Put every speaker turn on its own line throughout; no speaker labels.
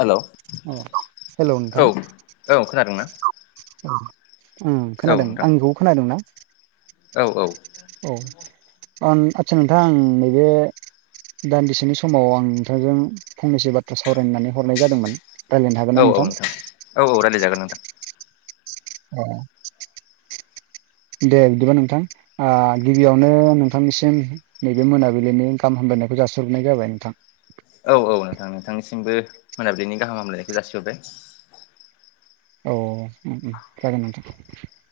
हेल' औ औ
औ हेलौ नोंथां
खोनादों ना
खोनादों
नोंथां
आंनिखौबो खोनादों ना
औ औ
औ आतसा नोंथां नैबे दान्दिसेनि समाव आं नोंथांजों फंनैसो बाथ्रा सावरायनो होननानै हरनाय जादोंमोन रायज्लायनो हागोन ना
औ औ नोंथां औ औ रायज्लायजागोन नोंथां
अ दे बिदिबा नोंथां गिबियावनो नोंथांनिसिम नैबे मोनाबिलिनि गाहाम हामलायनायखौ जासिहरनाय जाबाय नोंथां
औ औ नोंथां नोंथांनिसिमबो मोनाबिलिनि गाहाम हामलायनायखौ जासिहरबाय
औ जागोन नोंथां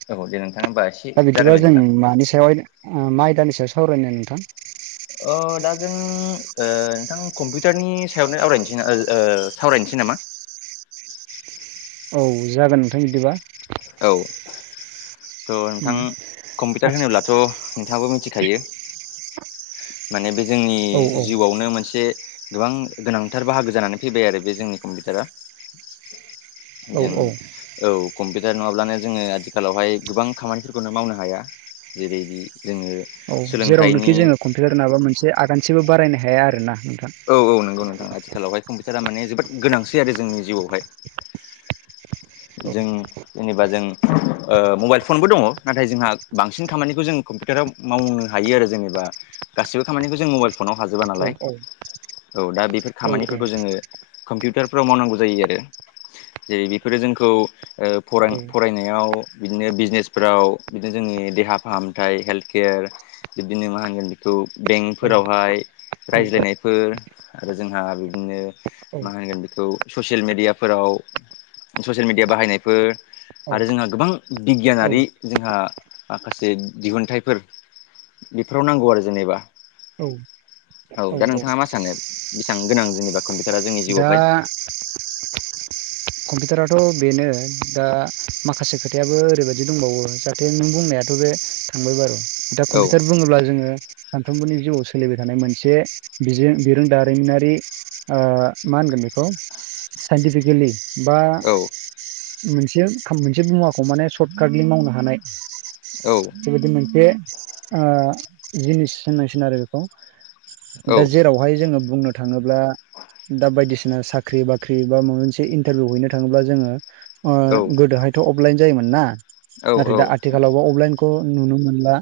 औ दे नोंथां होमबा एसे
दा बिदिबा
जागायलाय
जों
नोंथां
मानि सायावहाय मा आयदानि सायाव सावरायनो नोंथां
अ दा जों नोंथां कम्पिउटारनि सायावनो आवरायनोसै सावरायनोसै नामा
औ जागोन नोंथां बिदिबा
औ थ' नोंथां
उम
कम्पिउटार
आथि
होनोब्लाथ' नोंथाङाबो मिथिखायो माने बे जोंनि
औ औ
जिउआवनो मोनसे गोबां गोनांथार बाहागो जानानै फैबाय आरो बे जोंनि कम्पिउटारा
औ
जों
औ
औ कम्पिउटार नङाब्लानो जोङो आथिखालावहाय गोबां खामानिफोरखौनो मावनो हाया जेरैदि जोङो
औ जेरावनोखि
सोलोंथाइनि
जोङो कम्पिउटार नङाबा मोनसे आगानसेबो बारायनो हाया आरो ना नोंथां
औ औ नंगौ नोंथां आथिखालावहाय कम्पिउटारा माने जोबोद गोनांसै आरो जोंनि जिउआवहाय
औ
जों जेनेबा जों मबाइल फनबो दङ नाथाय जोंहा बांसिन खामानिखौ जों कम्पिउटाराव मावनो हायो आरो जेनेबा गासिबो खामानिखौ जों मबाइल फनाव हाजोबा नालाय औ दा बेफोर
औ औ
खामानिफोरखौ जोङो कम्पिउटारफ्राव मावनांगौ जायो आरो जे बेफोरो जोंखौ फरायनायाव बिदिनो बिजनेसफोराव बिदिनो जोंनि देहा फाहामथाय हेल्थ केयार बिब्दिनो मा होनगोन बेखौ
औ
बेंकफोरावहाय
औ
रायज्लायनायफोर आरो जोंहा बिदिनो मा होनगोन बेखौ ससियेल मेडियाफोराव ससियेल मिडिया बाहायनायफोर आरो जोंहा गोबां बिगियानारि जोंहा माखासे दिहुनथाइफोर बेफोराव नांगौ आरो जेनेबा
औ
औ दा नोंथाङा मा सानो बेसेबां गोनां जेनेबा कम्पिउटारा जोंनि जिउआवहाय
हा कम्पिउटाराथ' बेनो दा माखासे खोथायाबो ओरैबायाददि दंबावो जा नों बुंनायाथ' बे थांबाय बार' दा
औ
कम्पिउटार बुङोब्ला जोङो सानफ्रोमबोनि जिउआव सोलिबाय थानाय मोनसे बिजों बिरोंदारिमिनारि आ मा होनगोन बेखौ साइन्टिफिकेलि बा
औ
मोनसे मोनसे मुवाखौ माने सर्टकाटलि मावनो हानाय
औ।
बेबायदि मोनसे आ जिनिस होननांसिगोन आरो बेखौ
औ
दा जेराव हाय जोङो बुंनो थाङोब्ला दा बायदिसिना साख्रि बाख्रि बा मायबा मोनसे इन टारभिउ हैनो थाङोब्ला जोङो
औ
आ गोदोहायथ' अफलाइन जायोमोन ना
औ
नाथाय
औ
दा आथिखालावबा अफलाइनखौ नुनो मोनला।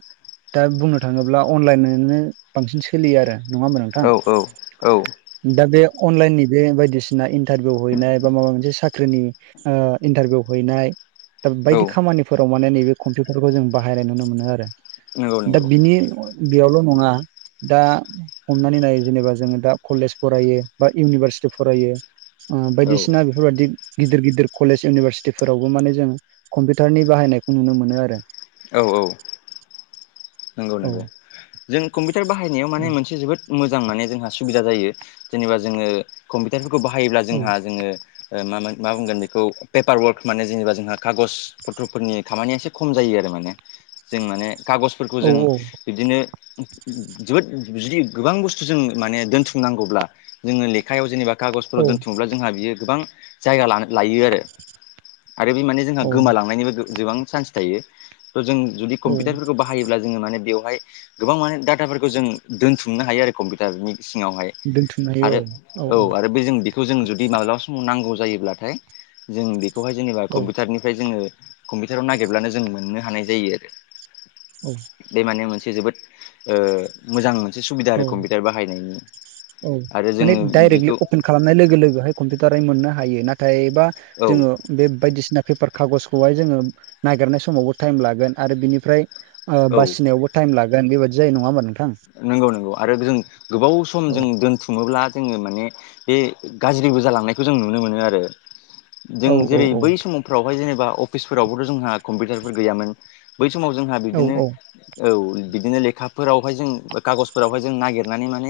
दा बुंनो थाङोब्ला अनलाइननो बांसिन सोलियो आरो नङा होमबा
औ औ औ
नोंथां दा बे अनलाइननि बे बायदिसिना इन्टारभिउ हैनाय बा माबा मोनसे साख्रिनि आ इन्टारभिउ हैनाय दा बायदि
औ
खामानिफोराव माने नैबे कम्पिउटारखौ जों बाहायनाय नुनो मोनो आरो।
नंगौ
दा
नंगौ
बिनि बेयावल' नङा दा हमनानै नायो जेनेबा जोङो दा कलेज फरायो बा इउनिभारसिटि फरायो बायदिसि
औ
सिना बेफोरबादि गिदिर गिदिर कलेज इउनिभारसिटिफोरावबो माने जोङो कम्पिउटारनि बाहायनायखौ नुनो मोनो आरो
औ औ। नंगौ
औ
नंगौ जों कम्पिउटार बाहायनायाव माने
औ
मोनसे जोबोद मोजां माने जोंहा सुबिदा जायो जेनेबा जोङो कम्पिउटारफोरखौ बाहायोब्ला
औ
जोंहा जोङो ओ मामोन मा बुंगोन बेखौ पेपार वर्क माने जेनेबा जोंहा कागज पथ्रफोरनि खामानिया एसे खम जायो आरो माने जों माने खागजफोरखौ जों बिदिनो जोबोद जुदि गोबां बुस्थु जों माने दोनथुमनांगौब्ला जोङो लेखायाव जेनेबा
औ
खागजफोराव दोनथुमब्ला जोंहा बियो गोबां जायगा लायो आरो आरो बे माने जोंहा
औ
गोमालांनायनिबो गोबां चान्स थायो। थ' जों जुदि
औ
कम्पिउटारफोरखौ बाहायोब्ला जोङो माने बेवहाय गोबां माने डाटाफोरखौ जों दोनथुमनो हायो आरो कम्पिउटारनि सिङावहाय
दोनथुमनो हायो औ
आरो औ आरो बे जों बि खौ जों जुदि माब्लाबा समाव नांगौ जायोब्लाथाय जों बेखौहाय जेनेबा
औ
कम्पिउटारनिफ्राय जोङो कम्पिउटाराव नागिरब्लानो जों मोननो हानाय जायो आरो
औ।
बे माने मोनसे जोबोद ओ मोजां मोनसे सुबिदा आरो
औ
कम्पिउटार बाहायनायनि
औ
आरो
माने
जोङो
डाइरेक्टलि
बेखौ
अपेन खालामनाय लोगो लोगोहाय कम्पिउटारै मोननो हायो नाथायबा जोङो
औ
बे बायदिसिना पेपार खागजखौहाय जोङो नागिरनाय समावबो टाइम लागोन आरो बिनिफ्राय आ
औ
बासिनायावबो टाइम लागोन बेबायदि जायो नङा होमबा नोंथां
नंगौ नंगौ आरो जों गोबाव सम
औ
जों दोनथु खुङोब्ला जोङो माने बे गाज्रिबो जालांनायखौ जों नुनो मोनो आरो। जों
औ औ
जेरै
औ
बै समफ्रावहाय जेनेबा अफिसफोरावबोथ' जोंहा कम्पिउटारफोर गैयामोन। बै समाव जोंहा बिदिनो
औ औ
औ बिदिनो लेखाफोरावहाय जों कागजफोरावहाय जों नागिरनानै माने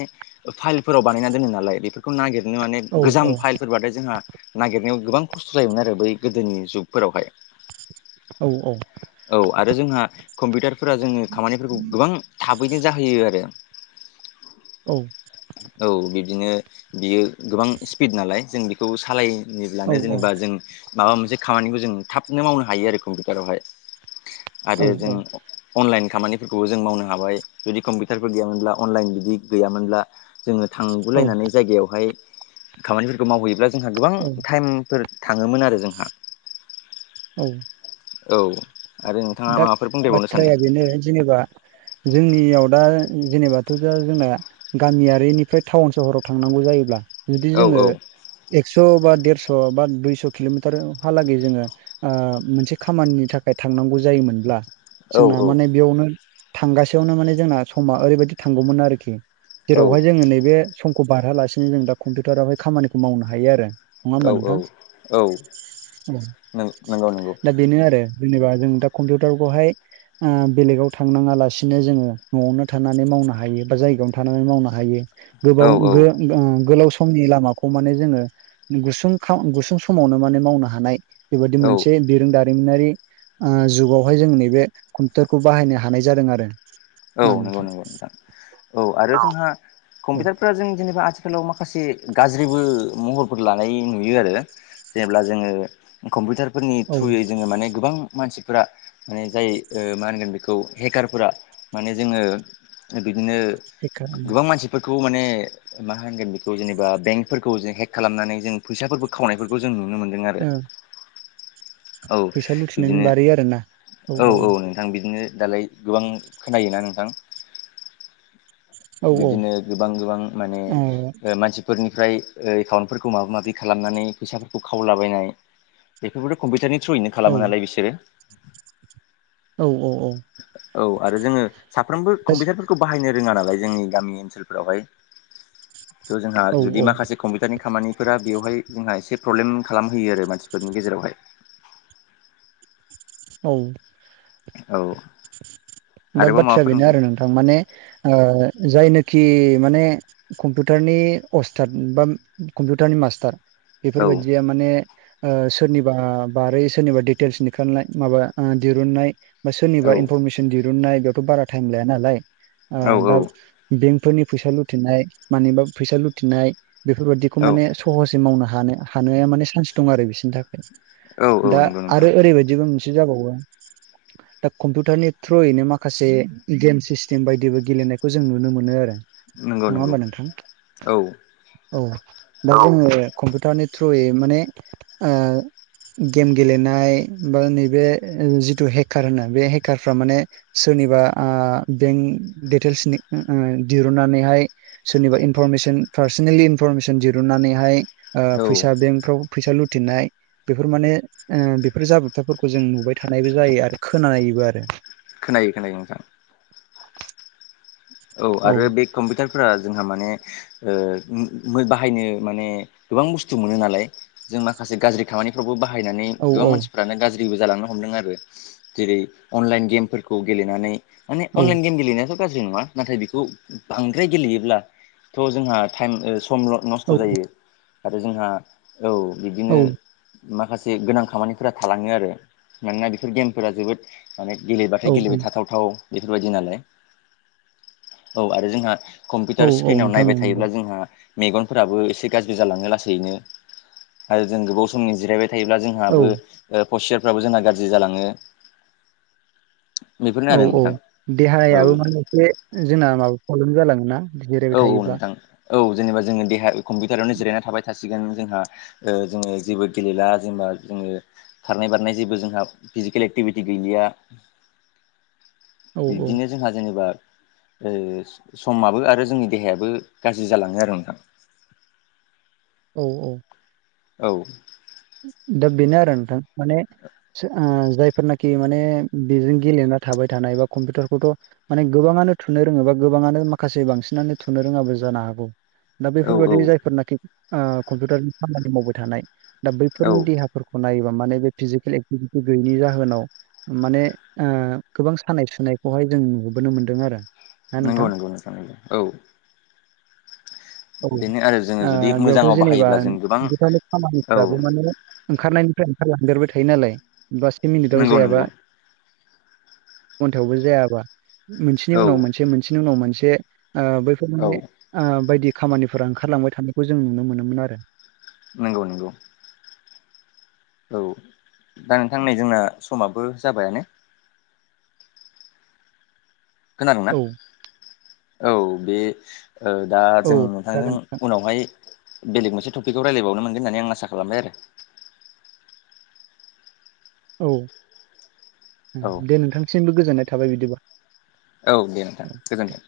फाइलफोराव बानायना दोनो नालाय बेफोर खौ नागिरनो माने
औ
गोजाम फाइलफोरबथाय जोंहा नागिरनायाव गोबां खस्थ' जायोमोन आरो बै गोदोनि जुगफोरावहाय
औ औ
औ आरो जोंहा कम्पिउटारफोरा जोङो खामानिफोरखौ गोबां थाबैनो जाहैयो आरो
औ।
औ बिब्दिनो बियो गोबां स्पिड नालाय जों बेखौ सालाय निब्लानो
औ
जेनेबा जों माबा मोनसे खामानिबो जों थाबनो मावनो हायो आरो कम्पिउटारावहाय आरो जों अनलाइन खामानिफोरखौबो जों मावनो हाबाय जुदि कम्पिउटारफोर गैयामोनब्ला अनलाइन बिदि गैयामोनब्ला जोङो
औ
थांगुलायनानै जायगायावहाय खामानिफोरखौ मावहैयोब्ला जोंहा गोबां
औ
टाइमफोर थाङोमोन आरो जोंहा
औ।
औ। आरो नोंथाङा
दा
माबाफोर बुंदेरबावनो सानदों
बाथ्राया बेनो जेनेबा जोंनियाव दा जेनेबाथ' दा जोंना गामियारिनिफ्राय टाउन सहराव थांनांगौ जायोब्ला जुदि
औ
जोङो
औ
एक्स' बा देरस' बा दुइस' किल'मिटारहालागै जोङो ओ मोनसे खामानिनि थाखाय थांनांगौ जायोमोनब्ला
औ
जोंना माने बेयावनो थांगासेयावनो माने जोंना समा ओरैबायदि थांगौमोन आरोखि जेरावहाय जोङो नैबे समखौ बारहालासिनो जों दा कम्पिउटारावहाय खामानिखौ मावनो हायो आरो। नङा होमबा
औ
नोंथां
औ नंगौ नंगौ
दा बेनो आरो। जेनेबा जों दा कम्पिउटारखौहाय ओ बेलेगाव थांनाङालासिनो जोङो न'आवनो थानानै मावनो हायो बा जायगायावनो थानानै मावनो हायो।
औ
गोबाव
औ
गो-गोलाव समनि लामाखौ माने जोङो गुसुं खा गुसुं समावनो माने मावनो हानाय बेबादि
औ
मोनसे बिरोंदारिमिनारि ओ जुग बावहाय जों नैबे कम्पिउटारखौ बाहायनो हानाय जादों आरो।
औ नंगौ नंगौ नोंथां औ आरो जोंहा
औ
कम्पिउटारफोरा जों जेनेबा आथिखाल खालाव माखासे गाज्रिबो महरफोर लानाय नुयो आरो। जेनेब्ला जोङो कम्पिउटार फोरनि
औ
थ्रुयै जोङो माने गोबां मानसिफोरा माने जाय ओ मा होनगोन बेखौ हेकारफोरा माने जोङो बिदिनो
बेखा
गोबां मानसिफोरखौ माने मा होनगोन बेखौ जेनेबा बेंकफोरखौ जों हेक खालामनानै जों फैसाफोरफोरखौ खावनायफोरखौ जों नुनो मोन्दों आरो।
ओ
औ
फैसा लुथिनायनि
बिदिनो
बारै आरोना
औ औ नों थां बिदिनो दालाय गोबां खोनायोना नोंथां।
औ
बिबदिनो गोबां गोबां माने
औ
ओ मानसि फोरनिफ्राय एकाउन्टफोरखौ माबा माबि खालामनानै फैसाफोरखौ खावलाबायनाय बेफोरबोथ' कम्पिउटारनि थ्रुयैनो
औ
खालामो नालाय बिसोरो।
औ
औ आरो जोङो साफ्रोमबो कम्पिउटारफोरखौ बाहायनो रोङा नालाय जोंनि गामि ओनसोलफोरावहाय थ' जोंहा
औ
जुदि माखासे कम्पिउटारनि खामानिफोरा बेवहाय जोंहा एसे प्रब्लेम खालामहोयो आरो मानसिफोरनि गेजेरावहाय
औ।
औ।
दा
आरोबाव
बाथ्राया
माबाफोर
बेनो आरो नोंथां माने ओ जायनोखि माने कम्पिउटारनि अस्थात बा कम्पिउटारनि मास्टार
औ
बेफोरबायदिया माने ओ सोरनिबा बारै सोरनिबा दिटेल्स निखारनाय माबा दिरुननाय बा
औ
सोरनिबा दिरुननाय बेयावथ' बारा थायेम लाया नालाय ओ
औ
दा बेंकफोरनि फैसा लुथिनाय मानिबा फैसा लुथिनाय बेफोरबादिखौ
औ
माने सहसै मावनो हाना हानाया माने सान्स दं आरो बिसोरनि थाखाय
औ औ
दा
नंगौ नोंथां
आरो ओरैबायदिबो मोनसे एसे जाबावो दा कम्पिउ कटारनि थ्रुयैनो माखासे गेम सिस्टेम बायदिबो गेलेनायखौ जों नुनो मोनो आरो
नंगौ
नङा
नंगौ
होनबा नोंथां?
औ
औ दा जोङो कम्पिउटारनि थ्रुयै माने गेम गेलेनाय बा नैबे जिथु हेकार होनो बे हेकारफ्रा माने सोरनिबा ओ बेंक दिटेल्स दिरुनन्नानैहाय सोरनिबा इनफरमेसन पार्सनेलि इनफरमेसन दिरुनन्नानैहाय
औ
फैसा बेंकफ्राव फैसा लुथनाय बेफोर माने बेफोर ओ जाब्रबथाफोरखौ जों नुबाय थानायबो जायो आरो खोनायोबो आरो
खोनायो खोनायो नों नोंथां औव,
औ
आरो बे कम्पिउटारफोरा जोंहा माने- ओ, बाहायनो माने- गोबां बुस्थु मोनो नालाय, जों माखासे गाज्रि खामानिफ्रावबो बाहायनानै
औ
गोबां
औ
मानसि फोरानो गाज्रिबो जालांनो हमदों आरो। जेरै - अनलाइन गेमफोरखौ गेलेनानै माने-
औ
अनलाइन गेम गेलेनायाथ' गाज्रि नङा? नाथाय बेखौ, बांद्राय गेलेयोब्लाथ' जोंहा ताइम, समल नस्थ'
औ
जायो। आरो जोंहा, औव बिदिनो माखासे गोनां खामानिफोरा थालाङो आरो। मानोना बेफोर गेमफोरा जोबोद माने
औ
गेलेबाथाय गेलेबाय थाथावथाव बेफोरबायदि नालाय। औव, आरो जोंहा
औ
कम्पिउटार
औ
इस्क्रिनाव
नोंथां
नायबाय
औ नंगौ
थायोब्ला जोंहा मेगनफोराबो एसे गाज्रि जालाङो लासैनो। आरो जों गोबाव समनि जिरायबाय थायोब्ला जों
औ
जोंहाबो, पसस्राबफोराबो जोंना गाज्रि जालाङो। बेफोरनो आरो
औव, औव,
नोंथां औ
देहायाबो माने एसे जोंना माबा प्रब्लेम जालांङोना?
औव, औव नोंथां। औव जेनेबा जोंङो देहााया कम्पिउटारावनो जिरायना थाबाय थासिगोन। जोंहा ओ जोंङो जेबो गेलेला, जेनेबा जोंङो खारनाय, बारनाय जेबो जोंहा फिजिकेल एक्टिभिटिस गैलिया
[inaudible] औ औ
बिदिनो जोंहा जेनेबा, ओ समाबो आरो जोंनि देहायाबो गाज्रि जालांङो आरो नोंथां।
औ, औ।
औ।
दा बेनो आरो नोंथां। माने ओ, जायफोरनाखि माने- बेजों गेलेना थाबाय थानाय एबा कम्पिउटारखौथ' माने गोबांङानो थुनो रोङो बा गोबांङानो माखासे बांसिनानो थुनो रोङाबो जानो हागौ। दा,
औ औ
बेफोरबाददि जायफोरनाखि ओ कम्पिउटारनि खामानि मावबाय थानाय, दा,
औ
बैफोरनि देहा फोरखौ नायोबा, माने बे फिजिकेल एक्टिभिटिस गैयैनि जाहोनाव माने ओ, गोबां सानाय, सुनायखौहाय जों नुुबोनो मोनदों आरो। ना
नंगौ।
नोंथां।
औव।
औ
आरो जोङो जुदि
बेयावथ'
मोजाङाव
जेनेबा
बाहायोब्ला जों गोबां
खामानि
औ
ओंखारनायनिफ्राय ओंखारलांगेरबाय थायो नालाय। बा, स्यि मिनिट आव
नंगौ नंगौ
जायाबा। अन्थायावबो जायाबा। मोनसेनि
औ
उनाव मोनसे-मोनसेनि उनाव मोनसे ओ बैफोर
औ
माने ओ बायदि खामानिफोरा ओंखारलांबाय थानायखौ जों नुनो मोनोमोन आरो।
नंगौ, नंगौ। औव, दा नोंथां नै जोंना समाबो जाबाय। खोनादोंना?
औ
औव, बे ओ दा जों
औ
दा नों
जागोन नोंथां
उनावहाय बेलेग मोनसे टपिकखौ रायलायबावनो मोनगोन होननानै आं आसा खालामबाय आरो।
औव,
आरो औ
दे नोंथांसिमबो गोजोननाय थाबाय बिदिब्ला।
औव, दे नोंथां। गोजोन्थों।